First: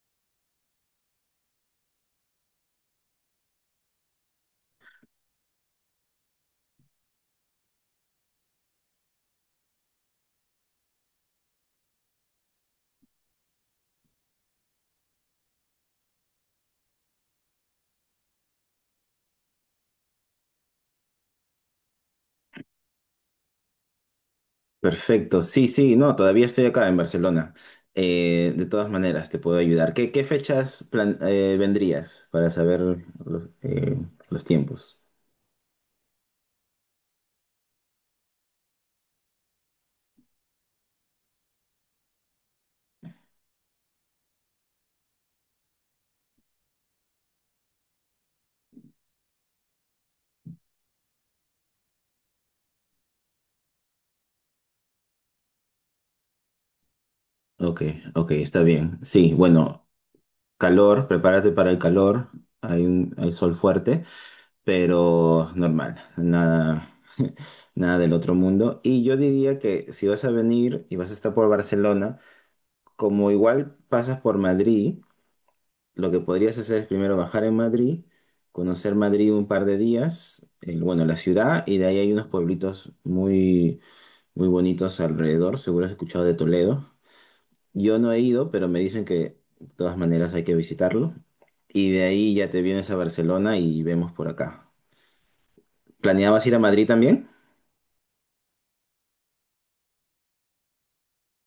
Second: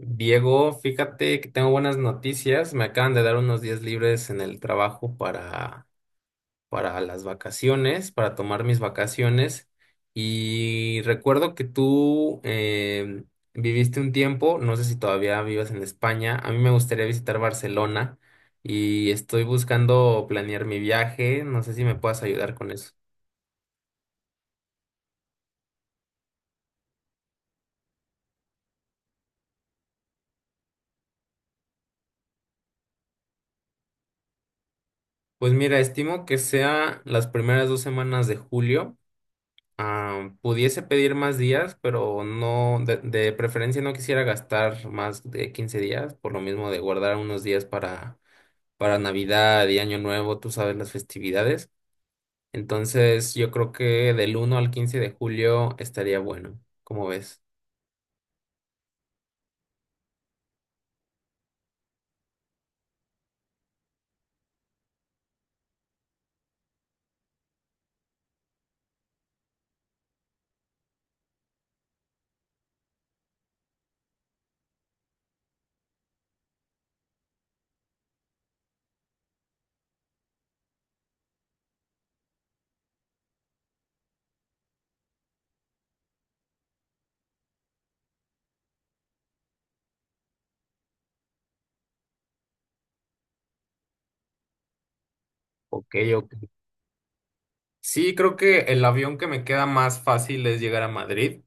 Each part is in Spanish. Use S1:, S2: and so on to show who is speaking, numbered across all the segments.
S1: Diego, fíjate que tengo buenas noticias. Me acaban de dar unos días libres en el trabajo para las vacaciones, para tomar mis vacaciones. Y recuerdo que tú viviste un tiempo, no sé si todavía vivas en España. A mí me gustaría visitar Barcelona y estoy buscando planear mi viaje. No sé si me puedas ayudar con eso.
S2: Perfecto, sí, sí, no, todavía estoy acá en Barcelona. De todas maneras, te puedo ayudar. ¿Qué fechas vendrías para saber los tiempos?
S1: Pues mira, estimo que sea las primeras 2 semanas de julio. Ah, pudiese pedir más días, pero no, de preferencia no quisiera gastar más de 15 días, por lo mismo de guardar unos días para Navidad y Año Nuevo, tú sabes, las festividades. Entonces, yo creo que del 1 al 15 de julio estaría bueno, ¿cómo ves?
S2: Ok, ok, está bien. Sí, bueno, calor, prepárate para el calor. Hay sol fuerte, pero normal, nada, nada del otro mundo. Y yo diría que si vas a venir y vas a estar por Barcelona, como igual pasas por Madrid, lo que podrías hacer es primero bajar en Madrid, conocer Madrid un par de días, bueno, la ciudad, y de ahí hay unos pueblitos muy, muy bonitos alrededor. Seguro has escuchado de Toledo. Yo no he ido, pero me dicen que de todas maneras hay que visitarlo. Y de ahí ya te vienes a Barcelona y vemos por acá.
S1: Ok, ok.
S2: ¿Planeabas ir a Madrid también?
S1: Sí, creo que el avión que me queda más fácil es llegar a Madrid.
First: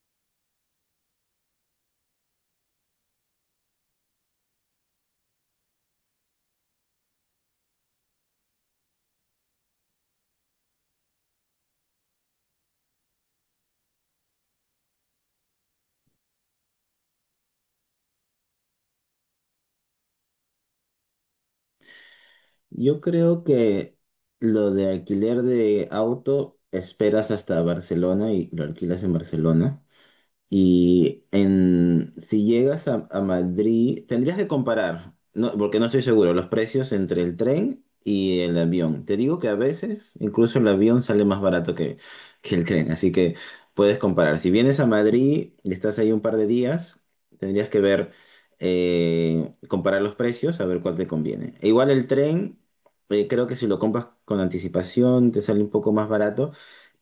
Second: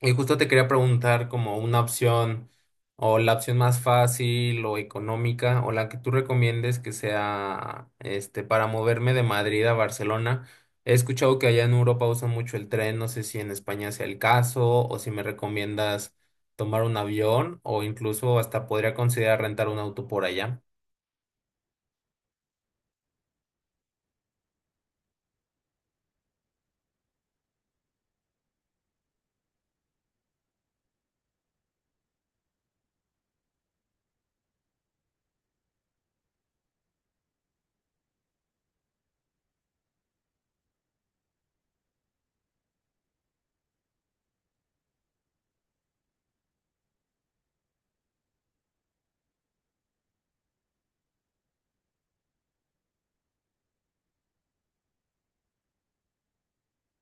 S1: Y justo te quería preguntar como una opción o la opción más fácil o económica o la que tú recomiendes que sea este para moverme de Madrid a Barcelona. He escuchado que allá en Europa usan mucho el tren, no sé si en España sea el caso o si me recomiendas tomar un avión o incluso hasta podría considerar rentar un auto por allá.
S2: Yo creo que lo de alquiler de auto esperas hasta Barcelona y lo alquilas en Barcelona. Si llegas a Madrid, tendrías que comparar, no, porque no estoy seguro, los precios entre el tren y el avión. Te digo que a veces incluso el avión sale más barato que el tren, así que puedes comparar. Si vienes a Madrid y estás ahí un par de días, tendrías que ver, comparar los precios, a ver cuál te conviene. E igual el tren, creo que si lo compras con anticipación, te sale un poco más barato.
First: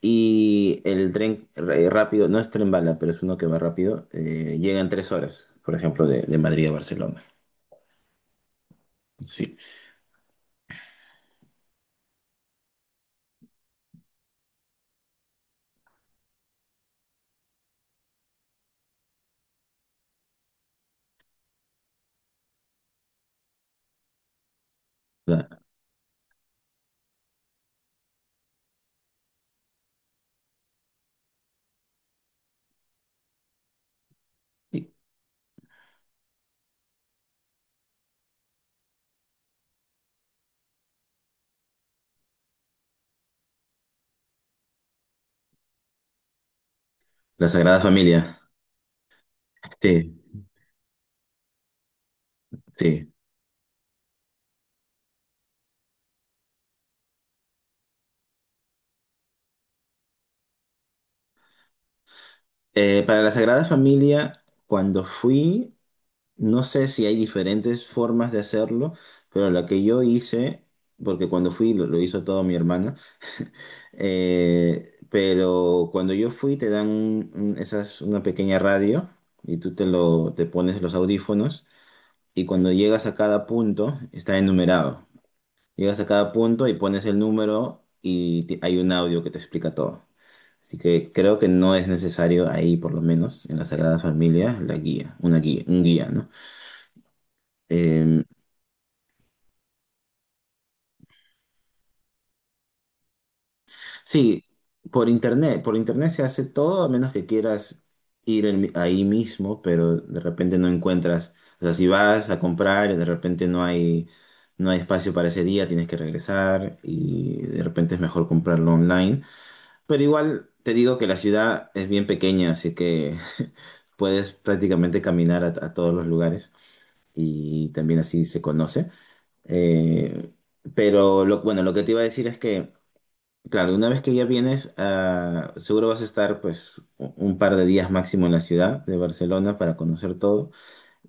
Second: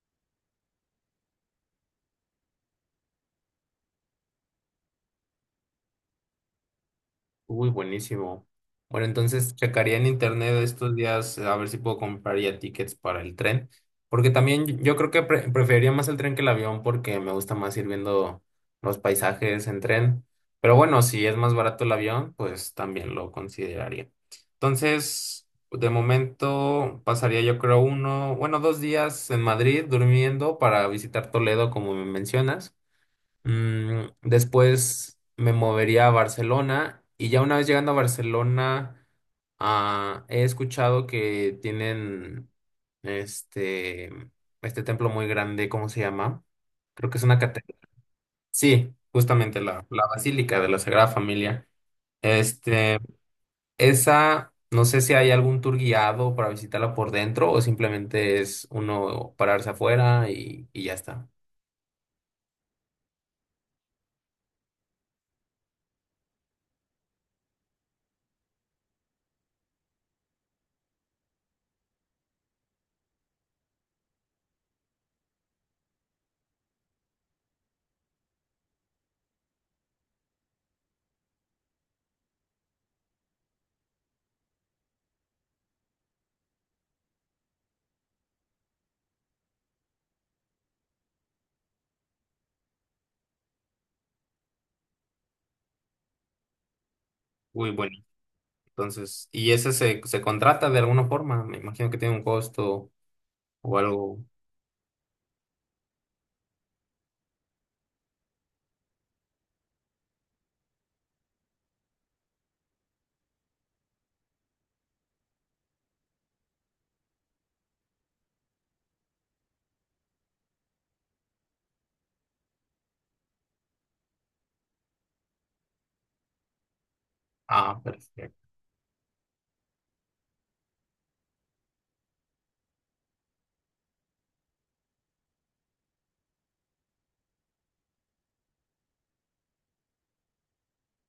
S2: Y el tren rápido, no es tren bala, pero es uno que va rápido, llega en tres horas, por ejemplo, de Madrid a Barcelona.
S1: Uy, buenísimo. Bueno, entonces
S2: Sí.
S1: checaría en internet estos días a ver si puedo comprar ya tickets para el tren, porque también yo creo que preferiría más el tren que el avión porque me gusta más ir viendo los paisajes en tren. Pero bueno, si es más barato el avión, pues también lo consideraría. Entonces,
S2: La,
S1: de momento pasaría yo creo uno, bueno, 2 días en Madrid durmiendo para visitar Toledo como me mencionas.
S2: y-
S1: Después me movería a Barcelona y ya una vez llegando a Barcelona, ah, he escuchado que tienen este, este templo muy grande, ¿cómo se llama? Creo que es una
S2: la
S1: catedral.
S2: Sagrada Familia.
S1: Sí, justamente la
S2: Sí,
S1: Basílica de la Sagrada Familia. Este,
S2: sí.
S1: esa, no sé si hay algún tour guiado para visitarla por dentro o simplemente es uno pararse afuera y ya está.
S2: Para la Sagrada Familia, cuando fui, no sé si hay diferentes formas de hacerlo, pero la que yo hice, porque cuando fui lo hizo todo mi hermana. Eh, pero cuando yo fui te dan esas, una pequeña radio y te pones los audífonos y cuando llegas a cada punto está enumerado. Llegas a cada punto y pones el número y hay un audio que te explica todo. Así que creo que no es necesario ahí, por lo menos en la Sagrada Familia, la guía, una guía, un guía, ¿no?
S1: Uy,
S2: Em,
S1: entonces, y ese se contrata de alguna forma, me imagino que tiene un costo o algo.
S2: Sí, por internet se hace todo a menos que quieras ir ahí mismo, pero de repente no encuentras, o sea, si vas a comprar y de repente no hay, no hay espacio para ese día, tienes que regresar y de repente es mejor comprarlo online. Pero igual te digo que la ciudad es bien pequeña, así que puedes prácticamente caminar a todos los lugares y
S1: Ah,
S2: también así
S1: perfecto.
S2: se conoce. Eh, pero bueno, lo que te iba a decir es que... Claro, una vez que ya vienes, ah, seguro vas a estar pues un par de días máximo en la ciudad de Barcelona para conocer todo.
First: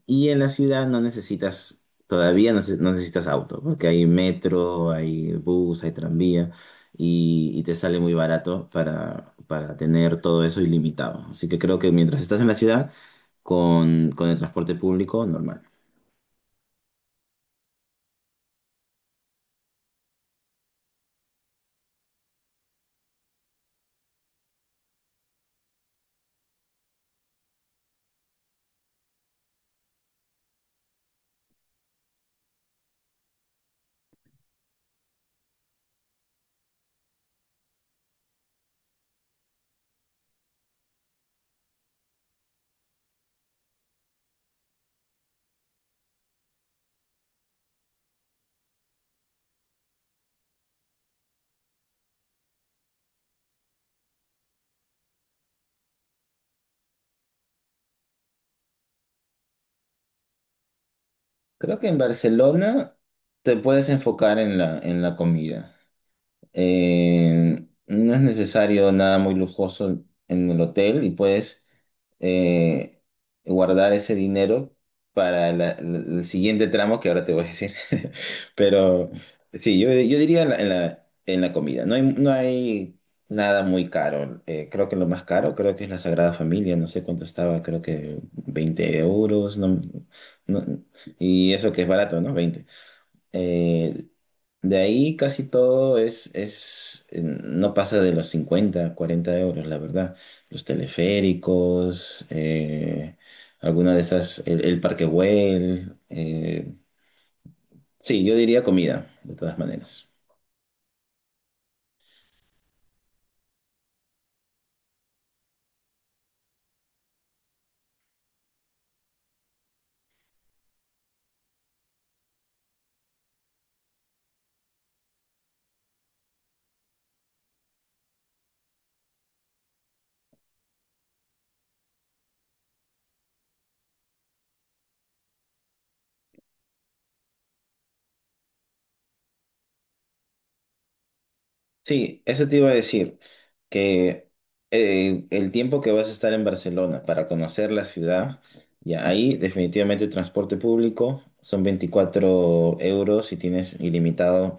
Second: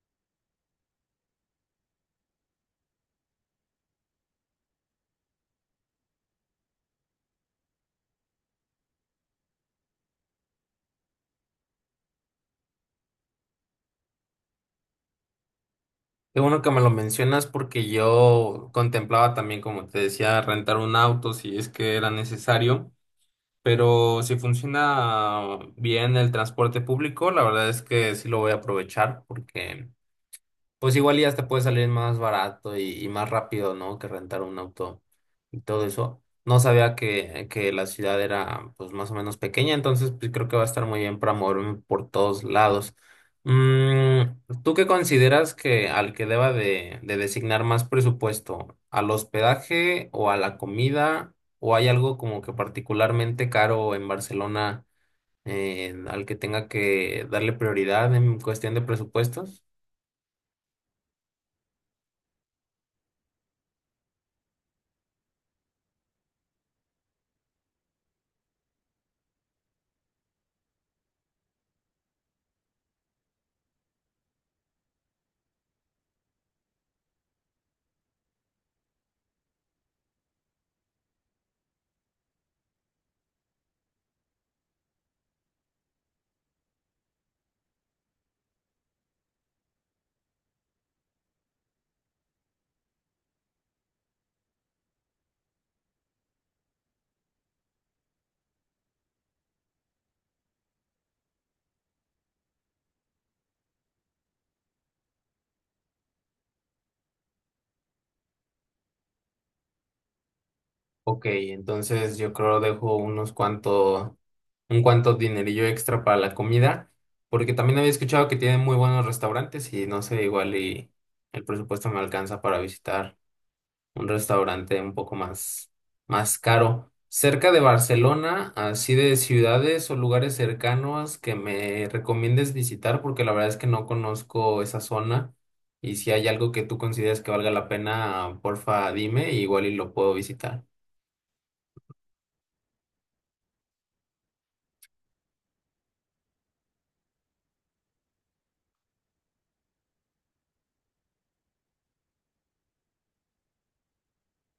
S2: Y en la ciudad no necesitas, todavía no, no necesitas auto, porque hay metro, hay bus, hay tranvía y te sale muy barato para tener todo eso ilimitado. Así que creo que mientras estás en la ciudad, con el transporte público, normal.
S1: Qué bueno que me lo mencionas porque yo contemplaba también, como te decía, rentar un auto si es que era necesario, pero si funciona bien el transporte público, la verdad es que sí lo voy a aprovechar porque pues igual y hasta puede salir más barato y más rápido, ¿no? Que rentar un auto y todo eso. No sabía que la ciudad era pues más o menos pequeña, entonces pues creo que va a estar muy bien para moverme por todos lados. Mm, ¿Tú qué consideras que al que deba de designar más presupuesto? ¿Al hospedaje o a la comida? ¿O hay algo como que particularmente caro en Barcelona al que tenga que darle prioridad en cuestión de presupuestos?
S2: Creo que en Barcelona te puedes enfocar en en la comida. No es necesario nada muy lujoso en el hotel y puedes eh, guardar ese dinero para el siguiente tramo que ahora te voy a decir. Pero sí, yo diría en en la comida. No hay, no hay nada muy caro. Creo que lo más caro creo que es la Sagrada Familia. No sé cuánto estaba, creo que 20 euros. No- y eso que es barato, ¿no? Veinte, eh, de ahí casi todo es, no pasa de los 50 40 euros, la verdad. Los teleféricos, alguna de esas, el Parque Güell, sí, yo diría comida, de todas maneras.
S1: Ok, entonces yo creo dejo unos cuantos, un cuanto dinerillo extra para la comida, porque también había escuchado que tienen muy buenos restaurantes y no sé, igual y el presupuesto me alcanza para visitar un restaurante un poco más, más caro. Cerca de Barcelona, así de ciudades o lugares cercanos que me recomiendes visitar, porque la verdad es que no conozco esa zona y si hay algo que tú consideres que valga la pena, porfa, dime, igual y lo puedo visitar.
S2: Sí, eso te iba a decir, que el tiempo que vas a estar en Barcelona para conocer la ciudad, ya ahí definitivamente transporte público son 24 euros y tienes ilimitado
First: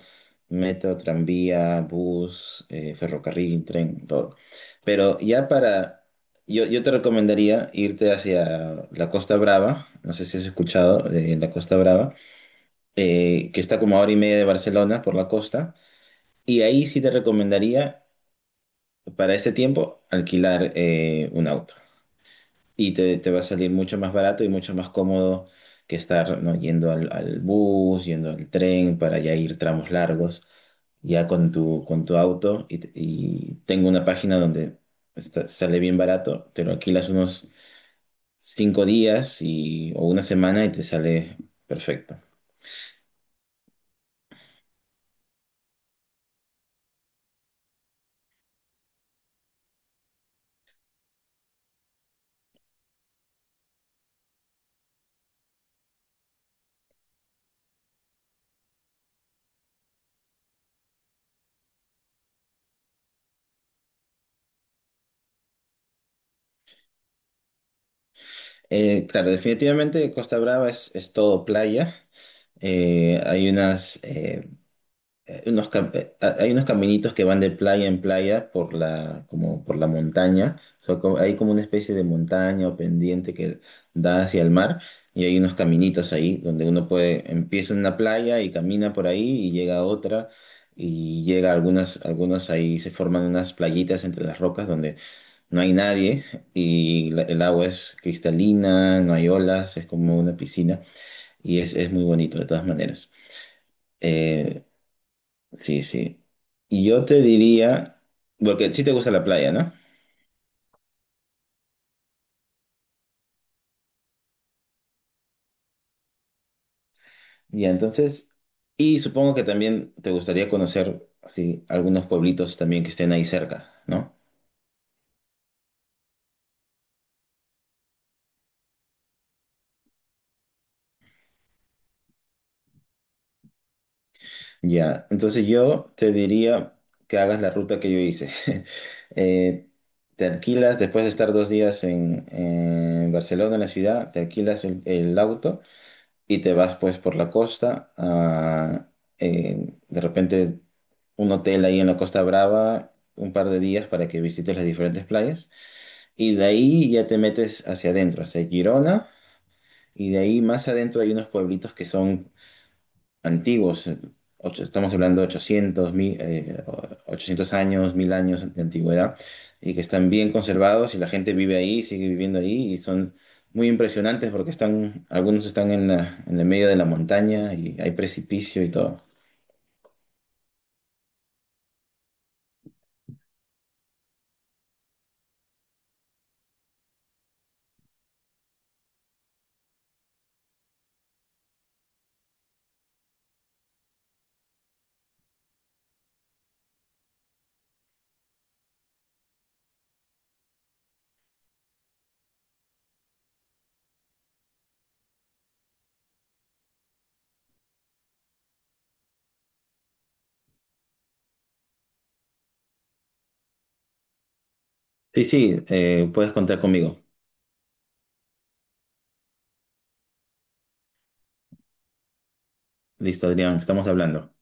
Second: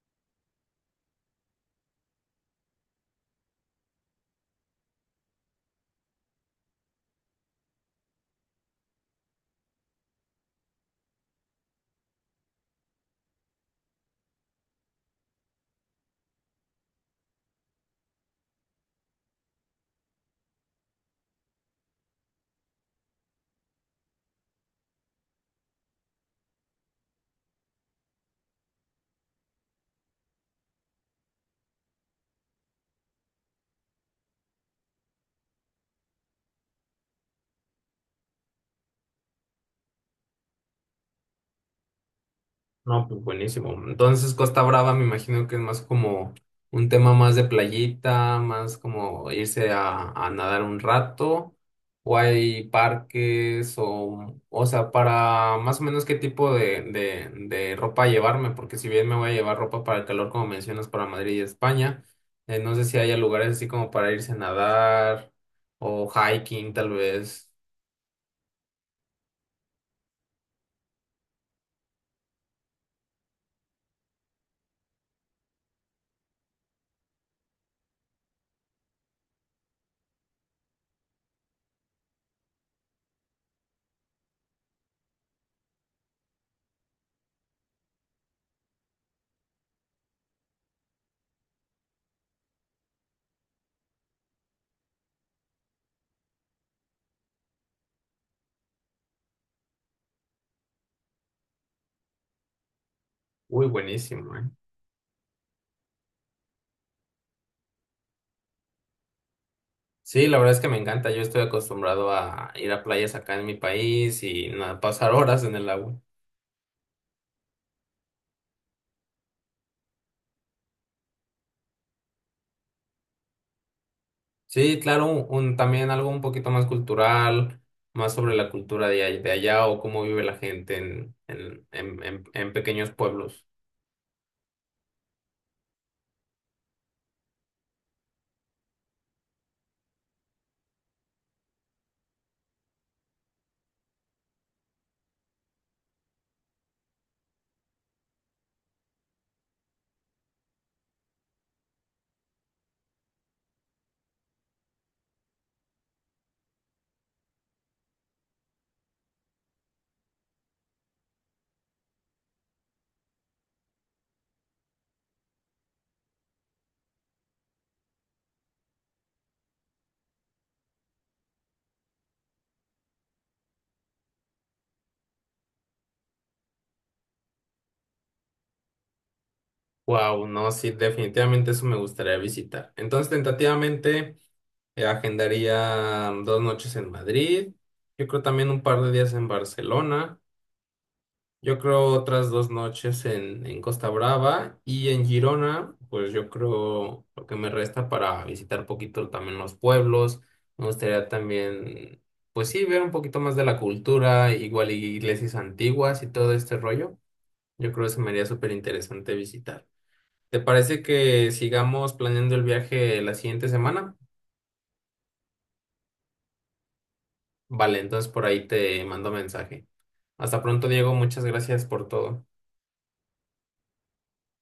S2: metro, tranvía, bus, ferrocarril, tren, todo. Pero ya para, yo te recomendaría irte hacia la Costa Brava, no sé si has escuchado de la Costa Brava, que está como a hora y media de Barcelona por la costa. Y ahí sí te recomendaría para este tiempo, alquilar un auto. Y te va a salir mucho más barato y mucho más cómodo que estar, ¿no? yendo al bus, yendo al tren para ya ir tramos largos, ya con tu auto. Y tengo una página donde sale bien barato, te lo alquilas unos cinco días y, o una semana y te sale perfecto.
S1: No, pues buenísimo. Entonces Costa Brava me imagino que es más como un tema más de playita, más como irse a nadar un rato, o hay parques, o sea, para más o menos qué tipo de ropa llevarme, porque si bien me voy a llevar ropa para el calor, como mencionas, para Madrid y España, no sé si haya lugares así como para irse a nadar o hiking tal vez.
S2: Claro, definitivamente Costa Brava es todo playa. Hay unas, unos cam- ha- Hay unos caminitos que van de playa en playa por como por la montaña. O sea, hay como una especie de montaña o pendiente que da hacia el mar. Y hay unos caminitos ahí donde uno puede, empieza en una playa y camina por ahí y llega a otra. Y llega a algunas, algunos ahí se forman unas playitas entre las rocas donde no hay nadie y el agua es cristalina, no hay olas, es como una piscina y es muy bonito de todas maneras.
S1: Uy, buenísimo, ¿eh?
S2: Eh, Sí, sí. Y yo te diría, porque sí te gusta la playa, ¿no?
S1: Sí, la verdad es que me encanta. Yo estoy acostumbrado a ir a playas acá en mi país y nada, pasar horas en el agua.
S2: Y entonces, y supongo que también te gustaría conocer así, algunos pueblitos también que estén ahí cerca, ¿no?
S1: Sí, claro, también algo un poquito más cultural, más sobre la cultura de allá o cómo vive la gente en pequeños pueblos.
S2: Ya, entonces yo te diría que hagas la ruta que yo hice. Eh, Te alquilas, después de estar dos días en Barcelona, en la ciudad, te alquilas el auto y te vas pues por la costa. A, de repente un hotel ahí en la Costa Brava, un par de días para que visites las diferentes playas. Y de ahí ya te metes hacia adentro, hacia Girona. Y de ahí más adentro hay unos pueblitos que son antiguos, estamos hablando de 800 años, 1000 años de antigüedad, y que están bien conservados y la gente vive ahí, sigue viviendo ahí, y son muy impresionantes porque están, algunos están en en el medio de la montaña y hay precipicio y todo.
S1: Wow, no, sí, definitivamente eso me gustaría visitar. Entonces, tentativamente, agendaría 2 noches en Madrid. Yo creo también un par de días en Barcelona. Yo creo otras 2 noches en, Costa Brava y en Girona, pues yo creo lo que me resta para visitar poquito también los pueblos. Me gustaría también, pues sí, ver un poquito más de la cultura, igual y iglesias antiguas y todo este rollo. Yo creo que se me haría súper interesante visitar. ¿Te parece que sigamos planeando el viaje la siguiente semana?
S2: Sí, sí, puedes contar conmigo.
S1: Vale, entonces por ahí te mando mensaje. Hasta pronto, Diego. Muchas gracias por todo.
S2: Listo, Adrián, estamos hablando.